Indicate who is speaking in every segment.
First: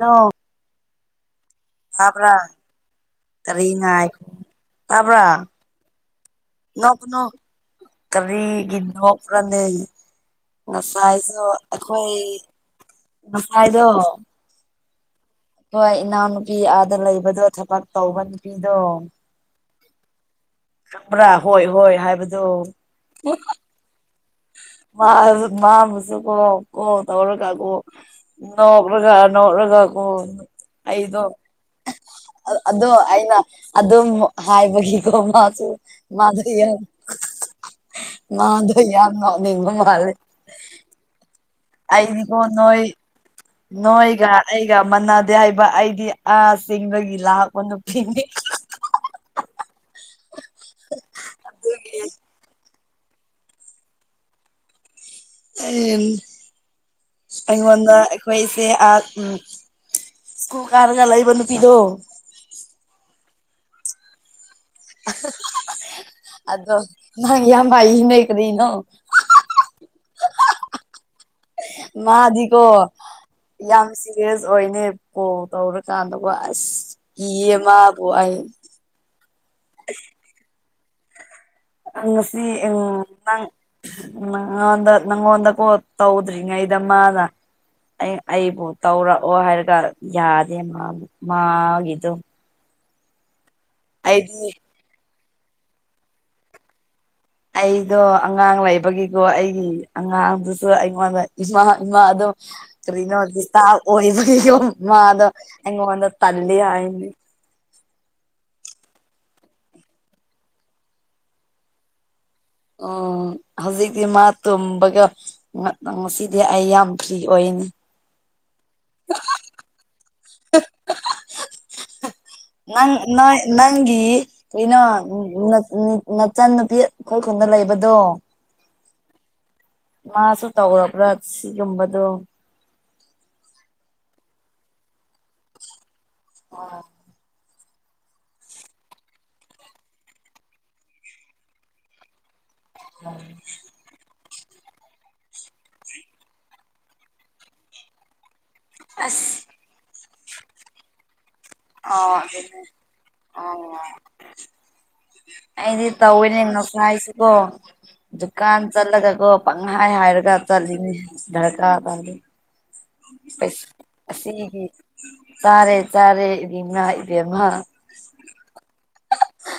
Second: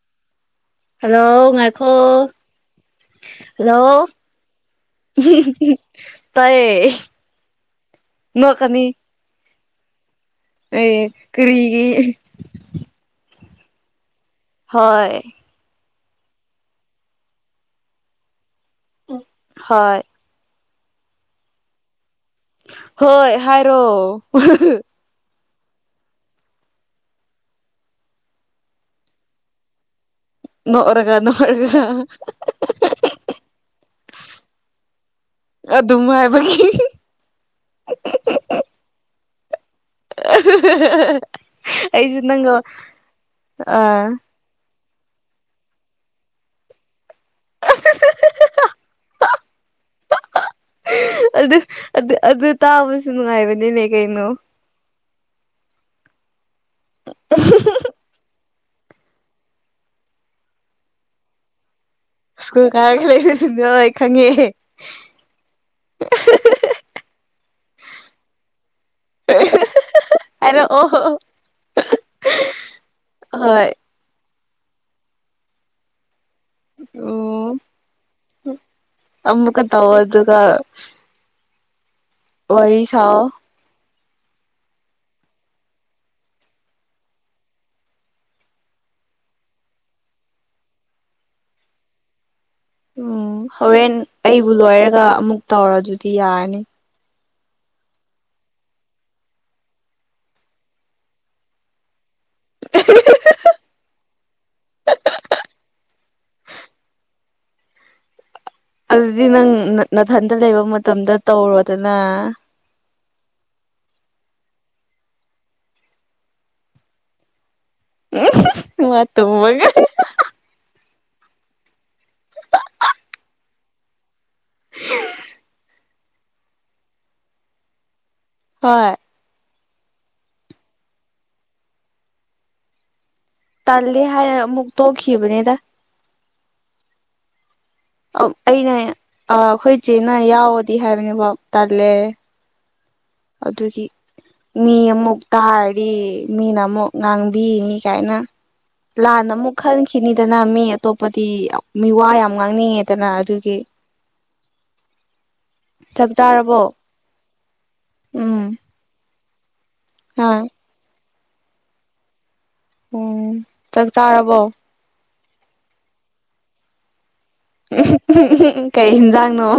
Speaker 1: ꯍꯥꯜꯂꯣ
Speaker 2: hello ꯉꯥꯏꯈꯣ
Speaker 1: ꯁꯥꯄ꯭ꯔ ꯀꯔꯤꯅ
Speaker 2: ꯍꯜꯂꯣ
Speaker 1: ꯇꯥꯕ ꯅ
Speaker 2: ꯇꯥꯏꯌꯦ
Speaker 1: ꯀꯅ ꯀꯔꯤ
Speaker 2: ꯅꯣꯛꯀꯅꯤ
Speaker 1: ꯒꯤꯅ ꯄꯨꯔꯗ
Speaker 2: ꯑꯦ
Speaker 1: ꯉꯐꯥꯏꯗꯣ
Speaker 2: ꯀꯔꯤꯒꯤ
Speaker 1: ꯑꯩꯈꯣꯏ ꯉꯐꯥꯏꯗꯣ
Speaker 2: ꯍꯣꯏ
Speaker 1: ꯍꯣꯏ ꯏꯅꯥꯎꯅꯨꯄꯤ ꯑꯥꯗ ꯂꯩꯕꯗꯣ ꯊꯕꯛ ꯇꯧꯕ ꯅꯨꯄꯤꯗꯣ
Speaker 2: ꯍꯣꯏ
Speaker 1: ꯈꯕ꯭ꯔꯥ ꯍꯣꯏ ꯍꯣꯏ ꯍꯥꯏꯕꯗꯤ
Speaker 2: ꯍꯣꯏ ꯍꯥꯏꯔꯣ
Speaker 1: ꯃꯥ ꯃꯥ ꯃꯁꯨ ꯀꯣ ꯀꯣ ꯇꯧꯔꯒꯀꯣ ꯅꯣꯛ꯭ꯔꯒ ꯅꯣꯛꯂꯒꯥ ꯀ
Speaker 2: ꯅꯣꯛꯔꯒ
Speaker 1: ꯑꯩꯗꯣ
Speaker 2: ꯅꯣꯛꯔꯒ
Speaker 1: ꯑꯗꯣ ꯑꯩꯅ ꯑꯗꯨꯝ ꯍꯥꯏꯕꯒꯤꯀꯣ
Speaker 2: ꯑꯗꯨꯝ ꯍꯥꯏꯕꯒꯤ
Speaker 1: ꯃꯥꯣꯏꯌꯥ ꯃꯥꯗꯨꯣꯏꯌꯥ ꯅꯅꯤ ꯃ ꯃꯥꯜꯦ
Speaker 2: [inaudible] ꯑꯩꯁꯨ
Speaker 1: ꯑꯩꯅꯤꯀꯣ
Speaker 2: ꯅꯪꯒ
Speaker 1: ꯅꯣꯏ
Speaker 2: ꯑꯥ
Speaker 1: ꯅꯣꯏꯒ ꯑꯩꯒ ꯃꯥꯟꯅꯗꯦ ꯍꯥꯏꯕ ꯑꯩꯗꯤ ꯑꯥ ꯆꯦꯡꯕꯒꯤ ꯂꯥꯛꯥꯛꯄ ꯅꯨꯄꯤꯅꯤ [inaudible] [inaudible] ꯑꯗꯨꯒꯤ
Speaker 2: ꯑꯗꯨ ꯑꯗꯨ ꯇꯥꯕꯁꯨ ꯅꯨꯡꯉꯥꯏꯕꯅꯤꯅꯦ ꯀꯩꯅꯣ
Speaker 1: ꯎ ꯑꯩꯉꯣꯟꯗ ꯑꯩꯈꯣꯏꯁꯦ ꯑ ꯎꯝ ꯀꯣ ꯀꯥꯔꯒ ꯂ ꯂꯩꯕ ꯅ ꯄꯤꯗꯣ
Speaker 2: ꯁ꯭ꯀꯨꯜ ꯀꯥꯏꯔꯒ ꯂꯩꯕꯗꯨꯗꯣꯏ ꯈꯪꯉꯦ
Speaker 1: ꯑꯗꯣ ꯅꯪ ꯌꯥꯝ ꯄꯥꯏ ꯅꯣꯏ ꯀꯔꯤꯅꯣ
Speaker 2: ꯑꯣ ꯑꯣꯣ
Speaker 1: ꯃꯥꯗꯤꯀꯣ
Speaker 2: ꯍꯣꯏ
Speaker 1: ꯌꯥꯝ ꯁꯤꯦꯔꯤꯌꯁ ꯑꯣꯏꯅꯦ ꯀꯣꯜ ꯇꯧꯔꯀꯥꯟꯗꯀꯣ ꯏ ꯃꯥꯕꯣꯏ
Speaker 2: ꯑꯃꯃꯒ ꯇꯋꯥꯗꯨꯒ
Speaker 1: ꯑ ꯁꯤ ꯎ
Speaker 2: ꯁꯥꯑꯣ
Speaker 1: ꯅꯪ ꯅꯪꯗ ꯅꯪ ꯑꯣꯟꯗꯀꯣ ꯇꯧꯗ꯭ꯔꯤ ꯉꯥꯏꯗꯃꯅ ꯑꯩ ꯑꯩꯕꯨ ꯇꯧꯔꯛꯑꯣ ꯍꯥꯏꯔꯒ ꯌꯥꯗꯦ ꯃꯥꯕꯨ ꯃꯥꯒꯤꯗꯨꯣ
Speaker 2: ꯎꯝ ꯍꯣꯔꯦꯟ ꯑꯩꯕꯨ ꯂꯣꯏꯔꯒ ꯑꯃꯨꯛ ꯇꯧꯔ ꯑꯗꯨꯗꯤ ꯌꯥꯔꯅꯤ
Speaker 1: ꯑꯩꯗꯣ ꯑꯉꯥꯡ ꯂꯩꯕꯒꯤꯀꯣ ꯑꯩꯒꯤ ꯑꯉꯥꯡꯗꯨꯁꯨ ꯑꯩꯉꯣꯟꯗ ꯏꯃꯥ ꯏꯃꯥꯗꯣ ꯀꯔꯤꯅꯣ ꯑꯣꯕꯣ ꯃꯥꯗ ꯑꯦꯉ ꯋꯥꯗ ꯇꯂꯂꯤꯌꯥꯗꯤ
Speaker 2: ꯑꯗꯨꯗꯤ ꯅꯪ ꯅꯥꯊꯟꯗ ꯂꯩꯕ ꯃꯇꯝꯗ ꯇꯧꯔꯣꯗꯅ
Speaker 1: ꯑꯣ ꯍꯧꯖꯤꯒꯤꯗꯤ ꯃꯥ ꯇꯕꯒ ꯉ ꯁꯤꯗꯤ ꯑꯩ ꯌꯥꯝ ꯐ꯭ꯔꯤ ꯑꯣꯏꯅꯤ
Speaker 2: ꯎ ꯃꯒ
Speaker 1: ꯅꯪ ꯅ ꯅꯪꯒꯤ ꯀꯩꯅꯣ ꯅꯆꯟ ꯅꯨꯄꯤ ꯑꯩꯈꯣꯏꯈꯟꯗ ꯂꯩꯕꯗꯣ
Speaker 2: ꯍꯣꯏ
Speaker 1: ꯃꯥꯁꯨ ꯇꯧꯔꯕ꯭ꯔꯥ ꯁꯤꯒꯨꯝꯕꯗꯣ
Speaker 2: ꯇꯜꯂꯦ ꯍꯥꯏ ꯑꯃꯨꯛ ꯇꯣꯛꯈꯤꯕꯅꯦꯗ
Speaker 1: ꯑ
Speaker 2: ꯑꯩꯅ ꯑꯩꯈꯣꯏꯁꯦꯅ ꯌꯥꯎꯋꯗꯤ ꯍꯥꯏꯕꯅꯦꯕꯣ ꯇꯜꯂꯦ ꯑꯗꯨꯒꯤ ꯃꯤ ꯑꯃꯨꯛ ꯇꯥꯔꯤ ꯃꯤꯅ ꯑꯃꯨꯛ ꯉꯥꯡꯕꯤꯅꯤ ꯀꯥꯏꯅ ꯂꯥꯟꯅ
Speaker 1: ꯑꯁ
Speaker 2: ꯑꯃꯨꯛ ꯈꯟꯈꯤꯅꯤꯗꯅ ꯃꯤ ꯑꯇꯣꯞꯄꯗꯤ ꯃꯤ ꯋꯥ
Speaker 1: ꯑꯣ
Speaker 2: ꯌꯥꯝ
Speaker 1: ꯑꯗꯨꯅꯦ
Speaker 2: ꯉꯥꯡꯅꯤꯡꯉꯦꯗꯅ ꯑꯗꯨꯒꯤ
Speaker 1: ꯑꯣ ꯑꯩꯗꯤ
Speaker 2: ꯆꯥꯛ ꯆꯥꯔꯕꯣ
Speaker 1: ꯇꯧꯋꯦꯅꯦꯉ ꯍꯥꯏꯁꯤ ꯀꯣ
Speaker 2: ꯎꯝ
Speaker 1: ꯗꯨꯀꯥꯟ ꯆꯠꯂꯒꯀꯣ ꯄꯪꯍꯥꯏ
Speaker 2: ꯑ
Speaker 1: ꯍꯥꯏꯔꯒ ꯆꯠꯂꯤꯅꯤ ꯙꯔꯀꯥ ꯄꯗꯤ
Speaker 2: ꯎꯝ ꯆꯥꯛ ꯆꯥꯔꯕꯣ
Speaker 1: ꯑꯁꯤꯒꯤ ꯇꯥꯔꯦ ꯇꯥꯔꯦ ꯏꯕꯦꯝꯃꯥ ꯏꯕꯦꯝꯃ
Speaker 2: ꯀꯩ ꯌꯦꯟꯖꯥꯡꯅꯣ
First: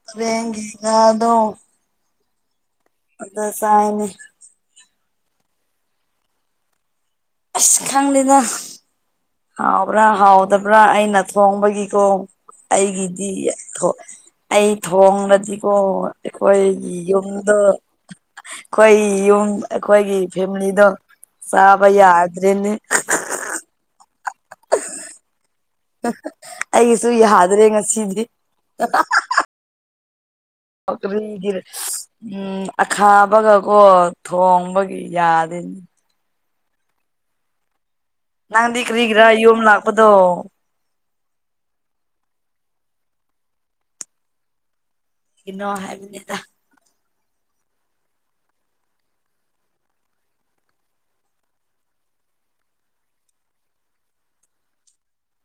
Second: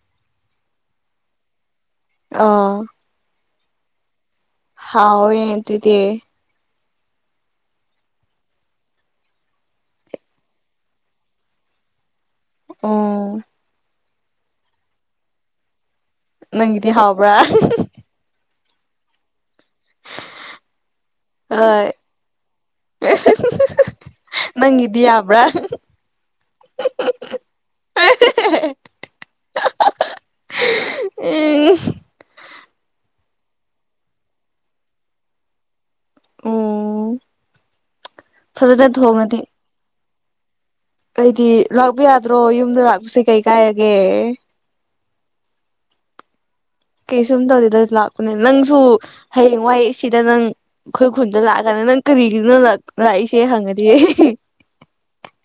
Speaker 1: [unintelligible]
Speaker 2: ꯑ
Speaker 1: ꯑꯗ ꯁꯥꯏꯅ
Speaker 2: ꯍꯥꯎ ꯌꯦ ꯇ ꯏꯗꯤꯦ
Speaker 1: ꯑꯁ ꯈꯪꯂꯤꯦꯅ ꯍꯥꯎꯕ꯭ꯔꯥ ꯍꯥꯎꯗꯕ꯭ꯔꯥ ꯑꯩꯅ ꯊꯣꯡꯕꯒꯤꯀꯣ ꯑꯩꯒꯤꯗꯤ
Speaker 2: ꯎꯝ
Speaker 1: ꯑꯩ ꯊꯣꯡꯡꯂꯗꯤꯀꯣ
Speaker 2: ꯅꯪꯒꯤꯗꯤ
Speaker 1: ꯑꯩꯈꯣꯏꯒꯤ
Speaker 2: ꯍꯥꯎꯕ꯭ꯔꯥ
Speaker 1: ꯌꯨꯝꯗꯣ ꯑꯩꯈꯣꯏ ꯌꯨꯝ ꯑꯩꯈꯣꯏꯒꯤ ꯐꯦꯃꯤꯂꯤꯗꯣ ꯆꯥꯕ
Speaker 2: ꯍꯣꯏ
Speaker 1: ꯌꯥꯗ꯭ꯔꯦꯅꯦ
Speaker 2: ꯅꯪꯗ ꯌꯥꯕ꯭ꯔꯥ
Speaker 1: ꯑꯩꯒꯤꯁꯨ ꯌꯥꯗ꯭ꯔꯦ ꯉꯁꯤꯗꯤ ꯑꯣꯈꯔꯤꯒꯤꯔꯦ
Speaker 2: ꯎꯝ
Speaker 1: ꯎꯝ ꯑꯈꯥꯕꯒꯀꯣ ꯊꯣꯡꯕꯒꯤ ꯌꯥꯗꯅꯤ
Speaker 2: ꯎꯝ
Speaker 1: ꯅꯪꯗꯤ
Speaker 2: ꯐꯖꯅ
Speaker 1: ꯀꯔꯤꯒꯤꯔꯥ ꯌꯨꯝ ꯂꯥꯛꯄꯗꯣ
Speaker 2: ꯀꯩꯗꯤ ꯂꯥꯛꯄ ꯌꯥꯗ꯭ꯔꯣ ꯌꯨꯝꯗ ꯂꯥꯛꯄꯁꯦ ꯀꯩ ꯀꯥꯏꯔꯒꯦ
Speaker 1: ꯅ ꯍꯥꯏꯕꯅꯦꯗ
Speaker 2: ꯀꯩꯁꯨꯝ ꯇꯧꯗꯦꯗ ꯂꯥꯛꯄꯅꯦ ꯅꯪꯁꯨ ꯍꯌꯦꯡꯋꯥꯏꯩ ꯁꯤꯗ ꯅꯪ ꯑꯩꯈꯣꯏ ꯈꯨꯟꯗ ꯂꯥꯛꯑꯀꯥꯟꯅꯤ ꯅꯪ ꯀꯔꯤꯒꯤꯅ ꯂꯥꯛꯏꯁꯦ ꯍꯪꯉꯗꯤ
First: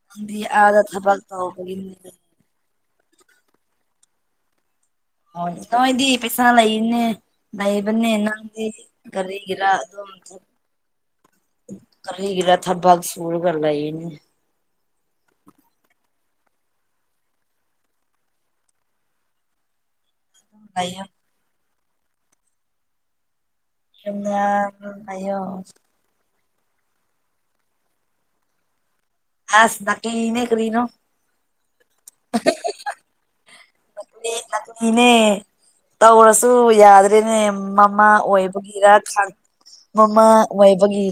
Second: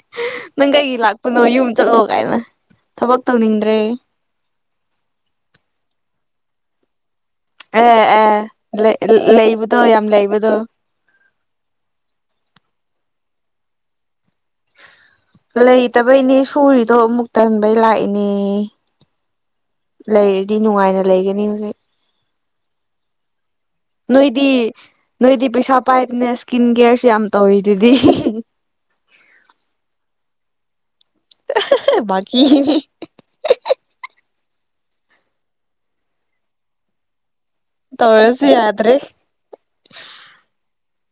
Speaker 1: ꯅꯪꯗꯤ
Speaker 2: ꯅꯪ
Speaker 1: ꯑꯥꯗ
Speaker 2: ꯀꯩꯒꯤ
Speaker 1: ꯊꯕꯛ
Speaker 2: ꯂꯥꯛꯄꯅꯣ ꯌꯨꯝ
Speaker 1: ꯇꯧꯕꯒꯤꯅꯦ
Speaker 2: ꯆꯠꯂꯣ ꯀꯥꯏꯅ ꯊꯕꯛ ꯇꯧꯅꯤꯡꯗ꯭ꯔꯦ
Speaker 1: ꯍ ꯅꯣꯏꯗꯤ ꯄꯩꯁꯥ ꯂꯩꯅꯦ
Speaker 2: ꯑꯦ
Speaker 1: ꯂꯩꯕꯅꯦ
Speaker 2: ꯑꯦ
Speaker 1: ꯅꯪꯗꯤ
Speaker 2: ꯂꯩ
Speaker 1: ꯀꯔꯤꯒꯤꯔꯥ
Speaker 2: ꯂꯩꯕꯗꯣ ꯌꯥꯝ ꯂꯩꯕꯗꯣ
Speaker 1: ꯒꯔ ꯊꯕꯥꯒ ꯁꯨꯔꯒ ꯂꯏꯅꯦ
Speaker 2: ꯂꯩꯇꯕꯩꯅꯦ ꯁꯨꯔꯤꯗꯣ ꯑꯃꯨꯛ ꯇꯟꯕꯩ ꯂꯥꯛꯏꯅꯦ ꯂꯩꯔꯗꯤ ꯅꯨꯡꯉꯥꯏꯅ
Speaker 1: ꯂꯩꯌꯣ
Speaker 2: ꯂꯩꯒꯅꯤ ꯍꯧꯖꯤꯛ ꯅꯣꯏꯗꯤ
Speaker 1: ꯑꯗꯨ ꯂꯩꯌꯣ
Speaker 2: ꯅꯣꯏꯗꯤ ꯄꯩꯁꯥ ꯄꯥꯏꯕꯅꯦ ꯏꯁꯀꯤꯟ ꯀꯦꯌꯔꯁꯨ ꯌꯥꯝ ꯇꯧꯔꯤꯗꯨꯗꯤ
Speaker 1: ꯑꯦꯁ ꯅ ꯀꯂꯤꯅꯦ ꯀꯔꯤꯅꯣ
Speaker 2: ꯀꯤꯅꯦ
Speaker 1: ꯅꯤꯅꯦ ꯇꯧꯔꯁꯨ ꯌꯥꯗ꯭ꯔꯦꯅꯦ ꯃꯃꯥ
Speaker 2: ꯇꯧꯔꯁꯨ
Speaker 1: ꯑꯣꯏꯕꯒꯤꯔ
Speaker 2: ꯌꯥꯗ꯭ꯔꯦ
Speaker 1: ꯃꯃꯥ ꯑꯣꯏꯕꯒꯤ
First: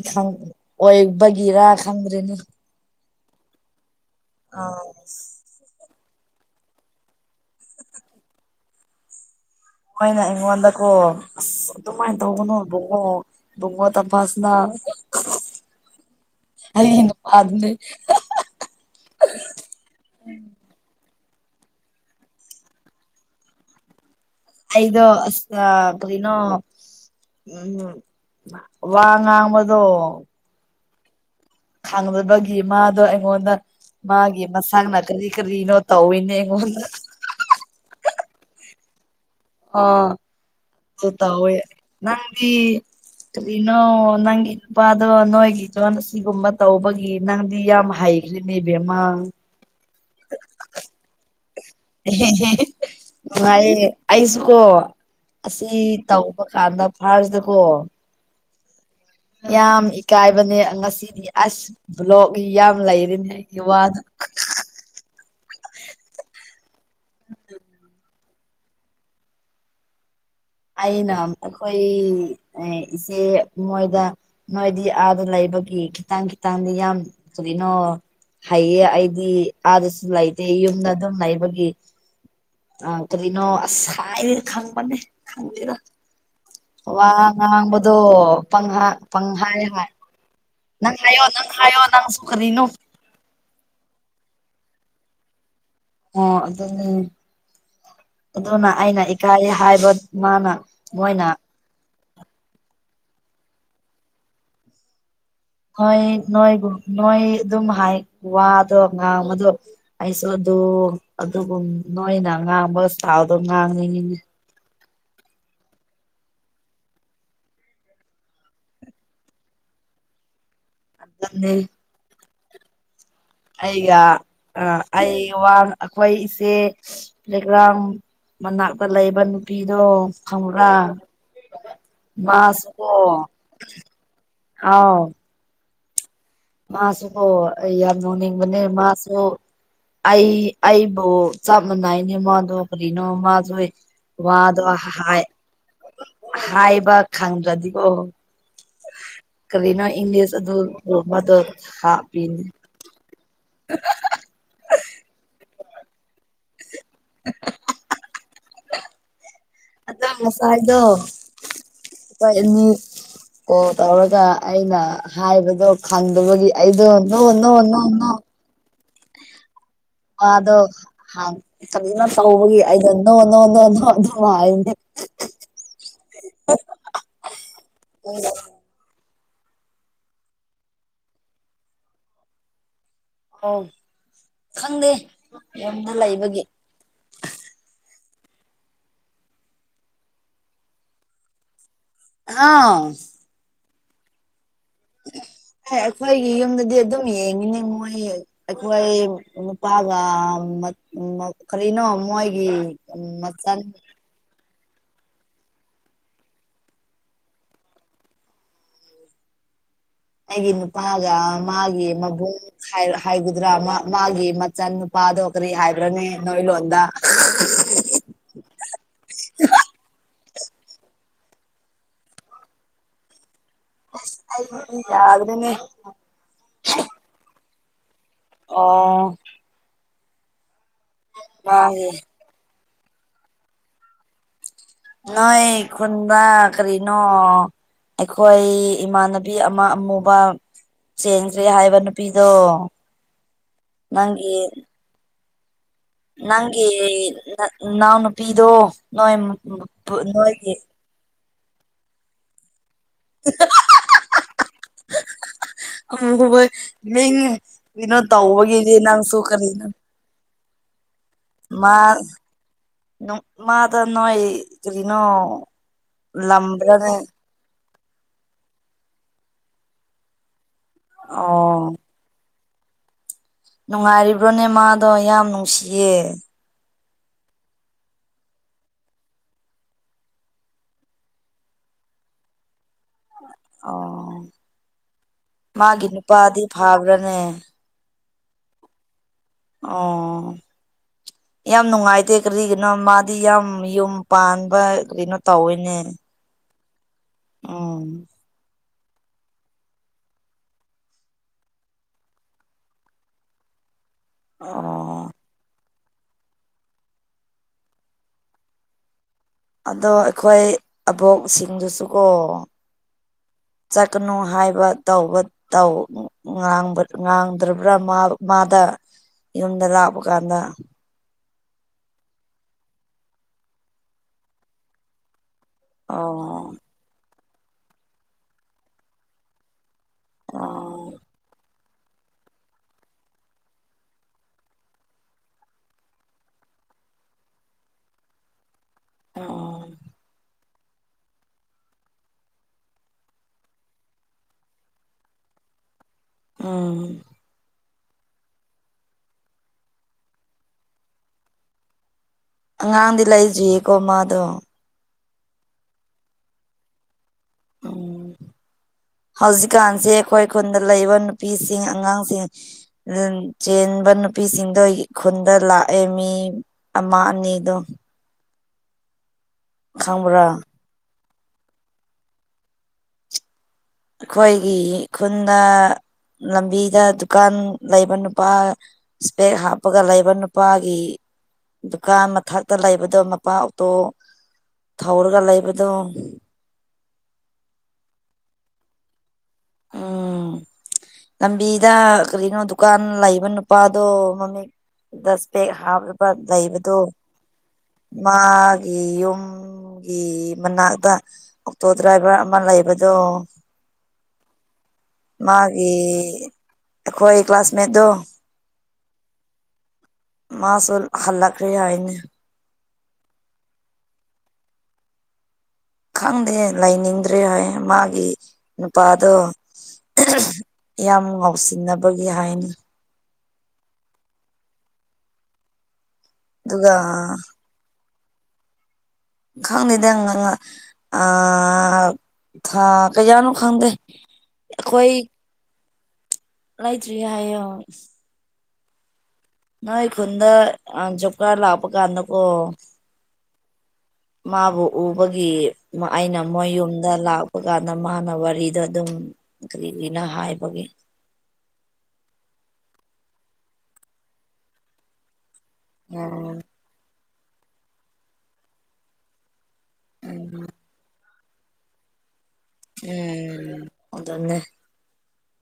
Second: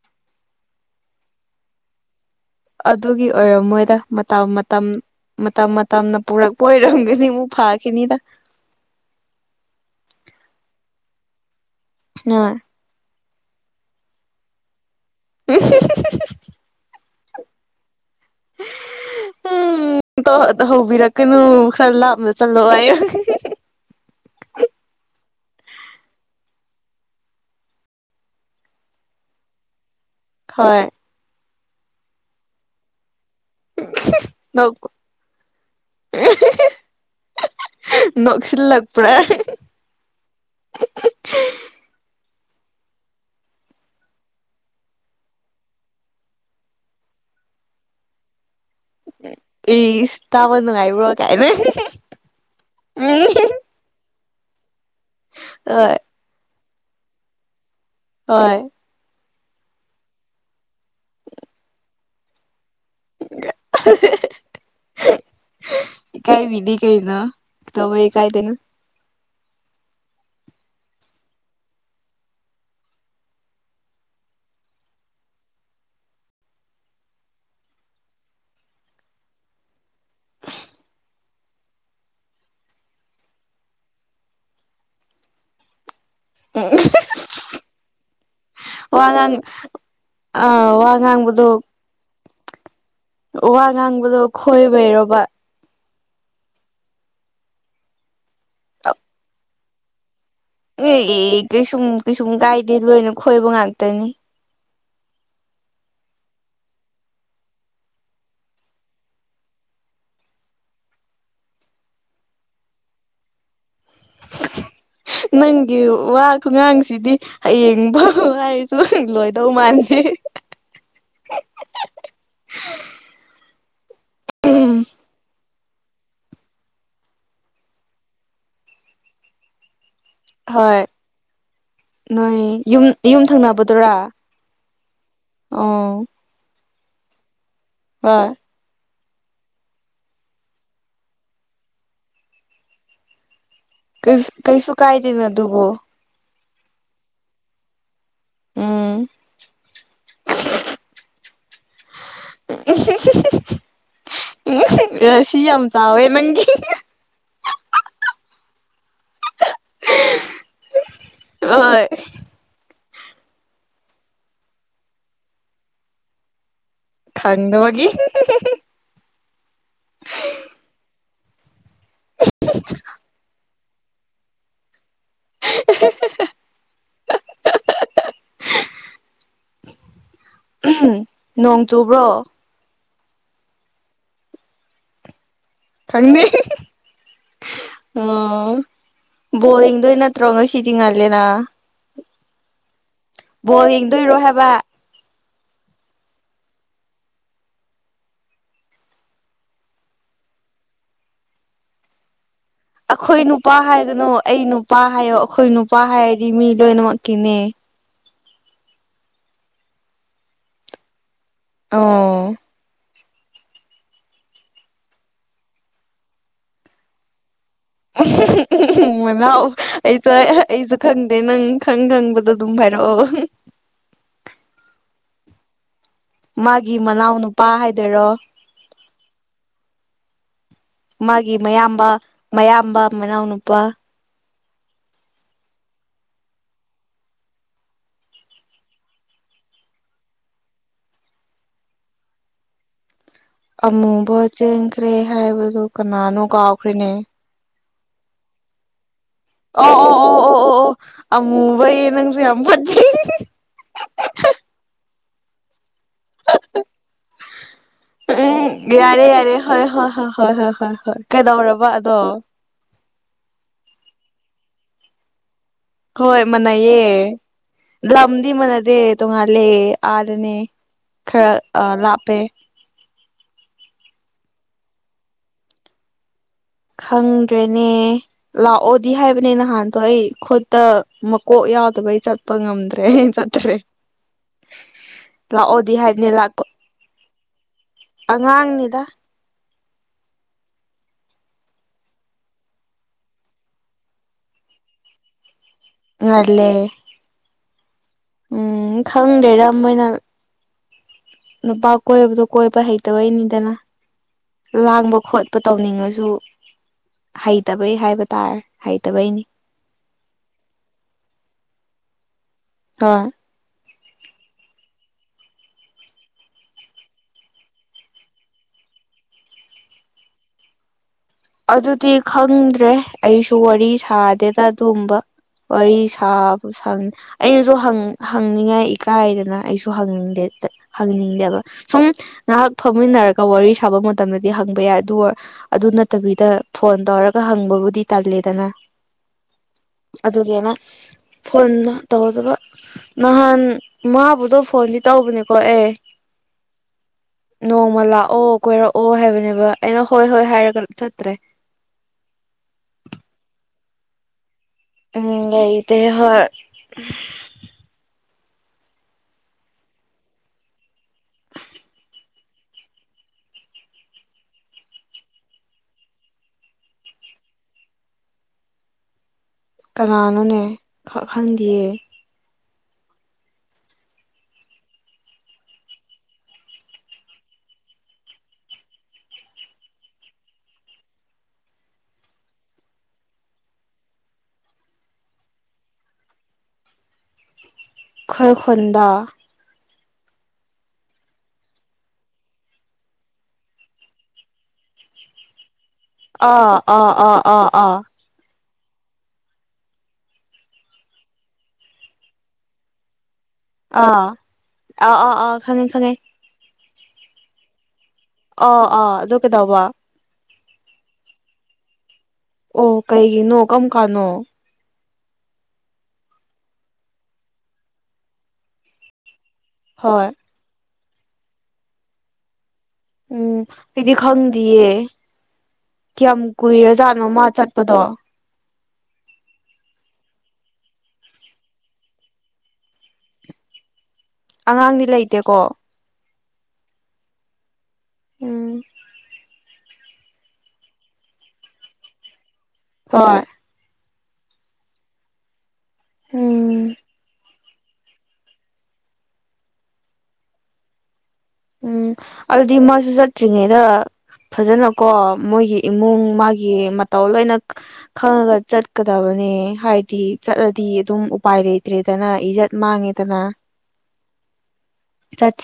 Speaker 1: ꯑꯣꯏꯕꯒꯤꯔ ꯈꯪꯗ꯭ꯔꯦꯅ
Speaker 2: ꯑꯗꯨꯒꯤ ꯑꯣꯏꯔꯣ ꯃꯣꯏꯗ ꯃꯇꯝ ꯃꯇꯝ
Speaker 1: ꯑꯥ
Speaker 2: ꯃꯇꯝ ꯃꯇꯝꯅ ꯄꯨꯔꯛꯄ ꯑꯣꯏꯔꯝꯒꯅꯤ ꯑꯃꯨꯛ ꯐꯥꯈꯤꯅꯤꯗ
Speaker 1: ꯑꯩꯣꯏꯅ ꯑꯩꯉꯣꯟꯗꯀꯣ ꯑꯗꯨꯃꯥꯏꯅ
Speaker 2: ꯎꯝ
Speaker 1: ꯇꯧꯕꯅꯣꯕꯀꯣ ꯨꯡꯉ ꯇꯝ ꯐꯥꯁꯅ
Speaker 2: ꯎꯝ
Speaker 1: ꯑꯅ ꯑꯗꯨ
Speaker 2: ꯎꯝꯇꯣ ꯇ ꯍꯧꯕꯤꯔꯛꯀꯅꯨ ꯈꯔ ꯂꯥꯞꯅ ꯆꯜꯂꯣꯑꯣ ꯍꯥꯏꯔ
Speaker 1: ꯑꯩꯗꯣ ꯑꯁꯅꯣ ꯎ ꯋꯥ ꯉꯥꯡꯕꯗꯣ
Speaker 2: ꯍꯣꯏ
Speaker 1: ꯍꯪꯅꯕꯒꯤ ꯃꯥꯗꯣ ꯑꯩꯉꯣꯟꯗ ꯃꯥꯒꯤ ꯃꯁꯥꯅ ꯀꯔꯤ ꯀꯔꯤꯅꯣ ꯇꯧꯋꯅꯦ ꯑꯩꯉꯣꯟꯗ
Speaker 2: ꯅꯈꯁꯤ ꯂꯥꯛꯄꯔꯥ
Speaker 1: ꯑꯥ ꯇ ꯇ ꯑꯣꯏ ꯅꯪꯗꯤ ꯀꯔꯤꯅꯣ ꯅꯪꯒꯤ ꯅꯨꯄꯥꯗꯣ ꯅꯣꯏꯒꯤꯗꯣꯅ ꯁꯤꯒꯨꯝꯕ ꯇꯧꯕꯒꯤ ꯅꯪꯗꯤ ꯌꯥꯝ ꯍꯩ ꯏꯕꯃ
Speaker 2: ꯑꯦ ꯇꯥꯕ ꯅꯨꯡꯉꯥꯏꯕ꯭ꯔꯣ ꯀꯥꯏꯅ ꯎꯝ
Speaker 1: ꯅꯨꯡꯉꯥꯏꯌꯦ ꯑꯩꯁꯨꯀꯣ
Speaker 2: ꯍꯣꯏ
Speaker 1: ꯑꯁꯤ ꯇꯧꯕ ꯀꯥꯟꯗ ꯐꯥꯔꯁꯇꯀꯣ
Speaker 2: ꯍꯣꯏ
Speaker 1: ꯌꯥꯝ ꯏꯀꯥꯏꯕꯅꯦ ꯉꯁꯤꯗꯤ ꯑꯁ ꯕ꯭ꯂꯣꯛ ꯌꯥꯝ ꯂꯩꯔꯦ ꯑꯗꯨꯅꯦ ꯏ ꯋꯥ ꯑꯗꯨ
Speaker 2: ꯀꯥꯏ ꯗꯤ ꯀꯥꯏ ꯅ ꯇ ꯀꯥꯏ ꯇꯅ
Speaker 1: ꯑꯩꯅ ꯑꯩꯈꯣꯏ ꯏꯆꯦ ꯃꯣꯏꯗ ꯅꯣꯏꯗꯤ ꯑꯥꯗ ꯂꯩꯕꯒꯤ ꯈꯤꯇꯪ ꯈꯤꯇꯪꯗꯤ ꯌꯥꯝ ꯀꯔꯤꯅꯣ ꯍꯩꯌꯦ ꯑꯩꯗꯤ ꯑꯥꯗꯁꯨ ꯂꯩꯇꯦ ꯌꯨꯝꯗ ꯑꯗꯨꯝ ꯂꯩꯕꯒꯤ ꯑ ꯀꯔꯤꯅꯣ ꯑꯁꯥꯏꯅꯤꯔ ꯈꯪ ꯃꯅꯦ ꯈꯪꯗꯔ ꯋꯥ ꯉ ꯋꯥꯡꯃꯗꯨꯣ ꯄꯪ
Speaker 2: ꯋꯥ
Speaker 1: ꯄꯪ
Speaker 2: ꯉꯥꯡ
Speaker 1: ꯍꯥꯏ
Speaker 2: ꯑꯥ ꯋꯥ
Speaker 1: ꯅꯪ ꯍꯥꯏꯌꯣ
Speaker 2: ꯉꯥꯡꯥꯡꯕꯗ
Speaker 1: ꯅꯪ ꯍꯥꯏꯌꯣ ꯅꯪꯁꯨ ꯀꯔꯤꯅꯣ
Speaker 2: ꯋꯥ ꯉꯥꯡꯕꯗꯣ ꯈꯣꯏꯕꯩꯔꯣꯕꯥ
Speaker 1: ꯑꯣ ꯑꯗꯨ ꯑꯗꯨꯅ ꯑꯩꯅ ꯏꯀꯥꯏ ꯍꯥꯏꯕ ꯃꯥꯅ
Speaker 2: ꯏ ꯏ
Speaker 1: ꯃꯣꯏꯅ
Speaker 2: ꯀꯩꯁꯨꯝ ꯀꯩꯁꯨꯝ ꯀꯥꯏꯗꯦ ꯂꯣꯏꯅ ꯈꯣꯏꯕ ꯉꯥꯛꯇꯅꯤ
Speaker 1: ꯍꯣꯏ ꯅꯣꯏꯒ ꯅꯣꯏ ꯑꯗꯨꯝ ꯍꯥꯏ ꯋꯥꯗꯣ ꯑꯉꯥꯡꯕꯗꯣ ꯑꯩꯁꯨ ꯑꯗꯨ ꯑꯗꯨꯒꯨꯝ ꯅꯣꯏꯅ ꯉꯥꯡꯕꯒ ꯊꯥꯎꯗꯣ ꯉꯥꯡꯅꯤꯡꯉꯤꯅꯤ
Speaker 2: ꯅꯪꯒꯤ ꯋꯥ ꯈꯨꯃꯥꯡꯁꯤꯗꯤ ꯍꯌꯦꯡ ꯐ ꯍꯥꯏꯔꯁꯨ ꯂꯣꯏꯗꯧ ꯃꯥꯂꯦ
Speaker 1: ꯂꯩ ꯑꯩꯒ ꯑ
Speaker 2: ꯎꯝ
Speaker 1: ꯑꯩ ꯋꯥ ꯑꯩꯈꯣꯏ ꯏꯆꯦ ꯄ꯭ꯂꯦꯒ꯭ꯔꯥꯎꯟ ꯃꯅꯥꯛꯇ ꯂꯩꯕ ꯅꯨꯄꯤꯗꯣ ꯈꯥꯎꯔꯥ
Speaker 2: ꯍꯣꯏ ꯅꯣꯏ ꯌꯨꯝ ꯌꯨꯝ ꯊꯪꯅꯕꯗꯨꯔꯥ ꯎ
Speaker 1: ꯃꯥꯁꯨꯣ ꯑꯩ ꯌꯥꯝ
Speaker 2: ꯍꯣꯏ
Speaker 1: ꯅꯨꯅꯤꯡꯕꯅꯦ ꯃꯥꯁꯨ ꯑꯩ ꯑꯩꯕꯨ ꯆꯞ ꯃꯥꯟꯅꯏꯅꯦ ꯃꯥꯗꯣ ꯀꯔꯤꯅꯣ ꯃꯥꯁꯨ ꯋꯥꯗꯣ
Speaker 2: ꯀꯩꯁꯨ
Speaker 1: ꯍꯥꯏ
Speaker 2: ꯀꯥꯏꯗꯦꯅ ꯑꯗꯨꯕꯨ
Speaker 1: ꯍꯥꯏꯕ ꯈꯪꯗ꯭ꯔꯗꯤꯀꯣ
Speaker 2: ꯎꯝ
Speaker 1: ꯀꯔꯤꯅꯣ ꯏꯪꯂꯤꯁ ꯑꯗꯨ ꯑꯗꯨ ꯍꯥ ꯄꯤꯅꯤ
Speaker 2: ꯕꯤꯔ ꯁꯤ ꯌꯥꯝ ꯆꯥꯎꯋꯦ ꯅꯪꯒꯤ
Speaker 1: [inaudible] ꯑꯗ ꯃꯁꯥꯥꯏꯗꯣ
Speaker 2: ꯍꯣꯏ
Speaker 1: ꯀꯣꯏꯅꯤ ꯀꯣ ꯇꯧꯔꯒ ꯑꯩꯅ ꯍꯥꯏꯕꯗꯣ ꯈꯪꯗꯕꯒꯤ ꯑꯩꯗꯣ ꯑꯣꯣ ꯑꯣꯅꯣ ꯑꯣꯅꯣ
Speaker 2: ꯈꯪꯗꯕꯒꯤ
Speaker 1: ꯑꯣꯅꯣ ꯑꯗꯣ ꯁꯖꯅ ꯇꯧꯕꯒꯤ ꯑꯩꯅ ꯅꯣ ꯅꯣ ꯅ ꯅꯣ ꯑꯗꯨꯝ ꯍꯥꯏꯅꯦ
Speaker 2: [inaudible] ꯅꯣꯡ ꯆꯨꯕ꯭ꯔꯣ
Speaker 1: ꯑꯥꯎ ꯈꯪꯗꯦ ꯌꯨꯝꯗ
Speaker 2: ꯀꯅꯤ
Speaker 1: ꯂꯩꯕꯒꯤ [inaudible]
Speaker 2: ꯎꯝ ꯕꯣꯂꯤꯡꯗ ꯅꯠꯇ꯭ꯔꯣ ꯉꯁꯤꯗꯤꯤꯡ ꯉꯜꯂꯦꯅ
Speaker 1: ꯑꯥ
Speaker 2: ꯕꯣꯜ ꯌꯦꯡꯗꯣꯏꯔꯣ ꯍꯥꯏꯕ
Speaker 1: ꯑꯦ ꯑꯩꯈꯣꯏꯒꯤ ꯌꯨꯝꯗꯗꯤ ꯑꯗꯨꯝ ꯌꯦꯡꯉꯤꯅꯦ ꯃꯣꯏ ꯑꯩꯈꯣꯏ ꯅꯨꯄꯥꯒ ꯀꯔꯤꯅꯣ ꯃꯣꯏꯒꯤ
Speaker 2: ꯑꯩꯈꯣꯏ ꯅꯨꯄꯥ
Speaker 1: ꯃꯆꯟ
Speaker 2: ꯍꯥꯏꯒꯅꯨ ꯑꯩ ꯅꯨꯄꯥ ꯍꯥꯏꯌꯣ ꯑꯩꯈꯣꯏ ꯅꯨꯄꯥ ꯍꯥꯏꯔꯗꯤ ꯃꯤ ꯂꯣꯏꯅꯃꯛꯀꯤꯅꯦ
Speaker 1: ꯍꯥꯏꯒꯤ ꯏ ꯅꯨꯄꯥꯒ ꯃꯥꯒꯤꯦ ꯃꯕꯨ
Speaker 2: ꯑꯣ
Speaker 1: ꯍꯥꯏꯒꯨꯗ꯭ꯔꯥ ꯃꯥꯒꯤ ꯃꯆꯟ ꯅꯨꯄꯥꯗꯣ ꯀꯔꯤ ꯍꯥꯏꯕ꯭ꯔꯅꯦ ꯅꯣꯏ ꯂꯣꯟꯗ [inaudible]
Speaker 2: ꯑ ꯃꯅꯥꯎ ꯑꯩꯁꯨ ꯑꯩꯁꯨ ꯈꯪꯗꯦ ꯅꯪ ꯈꯪ ꯈꯪꯕꯗꯣ ꯑꯗꯨꯝ ꯍꯥꯏꯥꯏꯔꯛꯑꯣ
Speaker 1: ꯌꯥꯒꯗꯅꯦ
Speaker 2: ꯃꯥꯒꯤ ꯃꯅꯥꯎ ꯅꯨꯄꯥ ꯍꯥꯏꯗꯔꯣ
Speaker 1: ꯑꯣ
Speaker 2: ꯃꯥꯒꯤ ꯃꯌꯥꯝꯕ ꯃꯌꯥꯝꯕ ꯃꯅꯥꯎꯅꯨꯄꯥ
Speaker 1: ꯅ ꯀꯟꯗꯥ ꯀꯔꯤꯅꯣ ꯑꯩꯈꯣꯏ ꯏꯃꯥꯟꯅꯕꯤ ꯑꯃ ꯑꯃꯨꯕ ꯆꯦꯟꯈ꯭ꯔꯦ ꯍꯥꯏꯕ ꯅꯨꯄꯤꯗꯣ
Speaker 2: ꯑꯃꯨꯕ
Speaker 1: ꯅꯪꯒꯤ
Speaker 2: ꯆꯦꯟꯈ꯭ꯔꯦ ꯍꯥꯏꯕꯗꯨ ꯀꯅꯥꯅꯣ ꯀꯥꯎꯈ꯭ꯔꯤꯅꯦ
Speaker 1: ꯏꯅꯥꯎ ꯅꯨꯄꯤꯗꯣ ꯅꯣꯏ ꯅꯣꯏꯒꯤ
Speaker 2: ꯑꯃꯨꯕ ꯅꯪꯁꯨ ꯌꯥꯝꯝꯕ
Speaker 1: [unintelligible] ꯅꯣ
Speaker 2: ꯎꯝ
Speaker 1: ꯇꯧꯕꯒꯤꯅꯦ
Speaker 2: ꯌꯥꯔꯦ
Speaker 1: ꯅꯪꯁꯨ
Speaker 2: ꯌꯥꯔꯦ
Speaker 1: ꯀꯔꯤꯅꯣ
Speaker 2: ꯍꯣꯏ ꯍꯣꯏ ꯍꯣꯏ ꯍꯣꯏ ꯍꯣꯏ ꯍꯣꯏ ꯍꯣꯏ ꯀꯩꯗꯧꯔꯕ
Speaker 1: ꯃꯥ
Speaker 2: ꯑꯗꯣ
Speaker 1: ꯃꯥꯗ ꯅꯣꯏ ꯀꯔꯤꯅꯣ
Speaker 2: ꯍꯣꯏ ꯃꯅꯩꯌꯦ
Speaker 1: ꯂꯝꯕ꯭ꯔꯅꯦ
Speaker 2: ꯂꯝꯗꯤ ꯃꯥꯟꯅꯗꯦ ꯇꯣꯉꯥꯜꯂꯦ ꯑꯥꯗꯅꯦ ꯈꯔ
Speaker 1: ꯑꯣ
Speaker 2: ꯂꯥꯞꯄꯦ
Speaker 1: ꯅꯨꯡꯉꯥꯏꯔꯤꯕ꯭ꯔꯣꯅꯦ ꯃꯥꯗꯣ ꯌꯥꯝ ꯅꯨꯡꯁꯤꯌꯦ
Speaker 2: ꯈꯪꯗ꯭ꯔꯦꯅꯦ ꯂꯥꯛꯑꯣꯗꯤ ꯍꯥꯏꯕꯅꯤ ꯅꯍꯥꯟꯗꯣ ꯑꯩ ꯈꯨꯠꯇ ꯃꯀꯣꯛ ꯌꯥꯎꯗꯕꯩ ꯆꯠꯄ ꯉꯝꯗ꯭ꯔꯦ ꯭ꯔꯦ
Speaker 1: ꯑꯣ
Speaker 2: ꯂꯥꯛꯑꯣꯗꯤ
Speaker 1: ꯃꯥꯒꯤ
Speaker 2: ꯍꯥꯏꯕꯅꯦ
Speaker 1: ꯅꯨꯄꯥꯗꯤ
Speaker 2: ꯂꯥꯛꯄ
Speaker 1: ꯐꯥꯕ꯭ꯔꯥꯅꯦ
Speaker 2: ꯑꯉꯥꯡꯅꯤꯗ
Speaker 1: ꯑꯣ ꯌꯥꯝ ꯅꯨꯡꯉꯥꯏꯇꯦ ꯀꯔꯤꯒꯤꯅꯣ ꯃꯥꯗꯤ ꯌꯥꯝ ꯌꯨꯝ ꯄꯥꯟꯕ ꯀꯩꯅꯣ ꯇꯧꯋꯦꯅꯦ
Speaker 2: ꯉꯔꯂꯦ
Speaker 1: ꯑꯣ
Speaker 2: ꯎꯝ ꯈꯪꯗꯦꯔꯥ ꯃꯣꯏꯅ ꯅꯨꯄꯥ ꯀꯣꯏꯕꯗꯣ ꯀꯣꯏꯕ ꯍꯩꯇꯕꯩꯅꯤꯗꯅ ꯂꯥꯡꯕ
Speaker 1: ꯑꯣ
Speaker 2: ꯈꯣꯠ ꯇꯧꯅꯤꯡꯉꯁꯨ ꯍꯩꯇꯕꯩ ꯍꯥꯏꯕ ꯇꯥꯔꯦ ꯍꯩꯇꯕꯩꯅꯤ
Speaker 1: ꯑꯗꯣ ꯑꯩꯈꯣꯏ ꯑꯕꯣꯛꯁꯤꯡꯗꯨꯁꯨ ꯀꯣ
Speaker 2: [unintelligible]
Speaker 1: ꯆꯠꯀꯅꯨ ꯍꯥꯏꯕ ꯇꯧꯕ ꯇ ꯥꯡꯕ ꯉꯥꯡꯗ꯭ꯔꯕ꯭ꯔꯥ ꯃꯥꯗ ꯌꯨꯝꯗ ꯂꯥꯛꯄ ꯀꯥꯟꯗ
Speaker 2: ꯑꯗꯨꯗꯤ ꯈꯪꯗ꯭ꯔꯦ ꯑꯩꯁꯨ ꯋꯥꯔꯤ ꯁꯥꯗꯦꯗ ꯑꯗꯨꯒꯨꯝꯕ ꯋꯥꯔꯤ ꯁꯥꯕꯨ
Speaker 1: ꯑꯣ
Speaker 2: ꯁ ꯑꯩꯅꯁꯨ ꯍꯪꯅꯤꯡꯉꯥꯏ ꯏꯀꯥꯏꯗꯅ ꯑꯩꯁꯨ ꯍꯗꯦ
Speaker 1: ꯑꯣ
Speaker 2: ꯍꯪꯍꯅꯤꯡꯗꯦꯕ ꯁꯨꯝ ꯉꯥꯏꯍꯥꯛ ꯐꯝꯃꯤꯟꯅꯔꯒ ꯋꯥꯔꯤ ꯁꯥꯕ ꯃꯇꯝꯗꯗꯤ ꯍꯪꯕ ꯌꯥꯏ ꯑꯗꯨ ꯑꯗꯨ ꯐꯠꯇꯕꯤꯗ ꯐꯣꯟ ꯇꯧꯔꯒ ꯍꯪꯕꯕꯨꯗꯤ ꯇꯜꯂꯦꯗꯅ
Speaker 1: ꯑꯣ
Speaker 2: ꯑꯗꯨꯒꯤꯅ ꯐꯣꯟ ꯇꯧꯗꯕ ꯅꯍꯥꯟ ꯃꯥꯕꯨꯗꯣ ꯐꯣꯟꯗꯤ ꯇꯧꯕꯅꯦꯀꯣ ꯑꯦ
Speaker 1: ꯑꯥ
Speaker 2: ꯅꯣꯡꯃ ꯂꯥꯛꯑꯣ ꯀꯣꯏꯔꯛꯑꯣ ꯍꯥꯏꯕꯅꯦꯕ ꯑꯩꯅ ꯍꯣꯏ ꯍꯣꯏ ꯍꯥꯏꯔꯒ ꯆꯠꯇ꯭ꯔꯦ
Speaker 1: ꯑꯉꯥꯡꯗꯤ ꯂꯩꯗ꯭ꯔꯤꯌꯦꯀꯣ ꯃꯥꯗꯣ
Speaker 2: ꯎꯝ ꯂꯩꯗ ꯍꯣꯏ
Speaker 1: ꯎꯝ ꯍꯧꯖꯤꯛꯀꯥꯟꯁꯦ ꯑꯩꯈꯣꯏ ꯈꯨꯟꯗ ꯂꯩꯕ ꯅꯨꯄꯤꯁꯤꯡ ꯑꯉꯥꯡꯁꯤꯡ ꯆꯦꯟꯕ ꯅꯨꯄꯤꯁꯤꯡꯗ ꯈꯨꯟꯗ ꯂꯥꯛꯑꯦ ꯃꯤ ꯑꯃꯥ ꯑꯅꯤꯗꯣ ꯈꯪꯕ꯭ꯔꯥ
Speaker 2: ꯀꯅꯥꯅꯣꯅꯦ ꯈꯪꯗꯌꯦ
Speaker 1: ꯑꯩꯈꯣꯏꯒꯤ ꯈꯨꯟꯗ ꯂꯝꯕꯤꯗ ꯗꯨꯀꯥꯟ ꯂꯩꯕ ꯅꯨꯄꯥ ꯏꯁꯄꯦꯛ ꯍꯥꯞꯄꯒ ꯂꯩꯕ ꯅꯨꯄꯥꯒꯤ ꯗꯨꯀꯥꯟ ꯃꯊꯛꯇ ꯂꯩꯕꯗꯣ ꯃꯄꯥ ꯑꯣꯇꯣ ꯊꯧꯔꯒ ꯂꯩꯕꯗꯣ
Speaker 2: ꯈꯔꯈꯟꯗ
Speaker 1: ꯑꯥ ꯂꯝꯕꯤꯗ ꯀꯔꯤꯅꯣ ꯗꯨꯀꯥꯟ ꯂꯩꯕ ꯅꯨꯄꯥꯗꯣ ꯃꯃꯤꯡ ꯗꯁꯄ ꯍꯥꯥꯎ
Speaker 2: ꯑꯥ ꯑ ꯑ ꯑ ꯑꯥ
Speaker 1: ꯃꯥꯒꯤꯌꯨꯝ ꯒꯤ ꯃꯅꯥꯛꯇ ꯑꯣꯛꯇꯣ ꯗ꯭ꯔꯥꯏꯚꯔ ꯑꯃ ꯂꯩꯕꯗꯣ
Speaker 2: ꯑꯥ ꯑꯥ ꯑꯥ ꯑꯥ ꯈꯪꯉꯦ
Speaker 1: ꯃꯥꯒꯤ
Speaker 2: ꯈꯪꯉꯦ
Speaker 1: ꯑꯩꯈꯣꯏ ꯀ꯭ꯂꯥꯁꯃꯦꯠꯇꯣ
Speaker 2: ꯑ ꯑꯥ ꯑꯗꯨꯗ ꯀꯦ ꯇꯎꯕ
Speaker 1: ꯃꯥꯁꯨꯣ ꯍꯜꯂꯀ꯭ꯔ ꯍꯥꯏꯅꯦ
Speaker 2: ꯑꯣ ꯀꯩꯒꯤꯅꯣ ꯀꯔꯝ ꯀꯥꯟꯅꯣ
Speaker 1: ꯈꯪꯗꯦ ꯂꯩꯅꯤꯡꯗ꯭ꯔꯦ ꯍꯥꯏ ꯃꯥꯒꯤ ꯅꯨꯄꯥꯗꯣ
Speaker 2: ꯍꯣꯏ
Speaker 1: ꯌꯥꯝ ꯉꯥꯎꯁꯤꯟꯅꯕꯒꯤ ꯍꯥꯏꯅꯤ
Speaker 2: ꯎꯝ ꯑꯩꯗꯤ ꯈꯪꯗꯦꯌꯦ ꯀꯌꯥꯝ
Speaker 1: ꯑꯗꯨꯒ
Speaker 2: ꯀꯨꯏꯔꯖꯥꯠꯅꯣ ꯃꯥ ꯆꯠ ꯎꯗꯣ
Speaker 1: ꯈꯪꯅꯤꯗ ꯑ ꯊꯥ ꯀꯖꯅꯨ ꯈꯪꯗ
Speaker 2: ꯑꯉꯥꯡꯗꯤ ꯂꯩꯇꯦꯀꯣ
Speaker 1: ꯂꯩꯥꯏꯗ꯭ꯔꯤ ꯍꯥꯏ
Speaker 2: ꯎꯝ
Speaker 1: ꯅꯣꯏ ꯈꯨꯨꯟꯗ ꯖꯣꯀꯔ ꯂꯥꯛꯄ ꯀꯥꯟꯗ ꯀꯣ
Speaker 2: ꯍꯣꯏ
Speaker 1: ꯃꯥꯕꯨ ꯎꯕꯒꯤ ꯑꯩꯅ ꯃꯣꯏ
Speaker 2: ꯎꯝ
Speaker 1: ꯌꯨꯝꯗ ꯂꯥꯛ ꯄ ꯀꯥꯟꯗ ꯃꯥꯅ ꯋꯥꯔꯤꯗ ꯑꯗꯨꯝ ꯀꯔꯤꯅ ꯍꯥꯏꯕꯒꯤꯦ
Speaker 2: ꯎꯝ ꯑꯗꯨꯗꯤ ꯃꯥꯁꯨ ꯆꯠꯇ꯭ꯔꯤꯉꯩꯗ ꯐꯖꯅꯀꯣ ꯃꯣꯏꯒꯤ ꯏꯃꯨꯡ
Speaker 1: ꯑꯣ
Speaker 2: ꯃꯥꯒꯤ ꯃꯇꯧ ꯂꯣꯏꯅ ꯈꯪꯉꯒ ꯆꯠꯀꯗꯕꯅꯤ ꯍꯥꯏꯗꯤ
Speaker 1: ꯎꯝ
Speaker 2: ꯆꯠꯂꯗꯤ ꯑꯗꯨꯝ ꯎꯄꯥꯏ ꯂꯩꯇ꯭ꯔꯦꯗꯅ ꯏꯖꯠ ꯃꯥꯥꯡꯉꯦꯗꯅ
Speaker 1: ꯎꯝ ꯑꯗꯨꯅꯦ
Speaker 2: ꯆ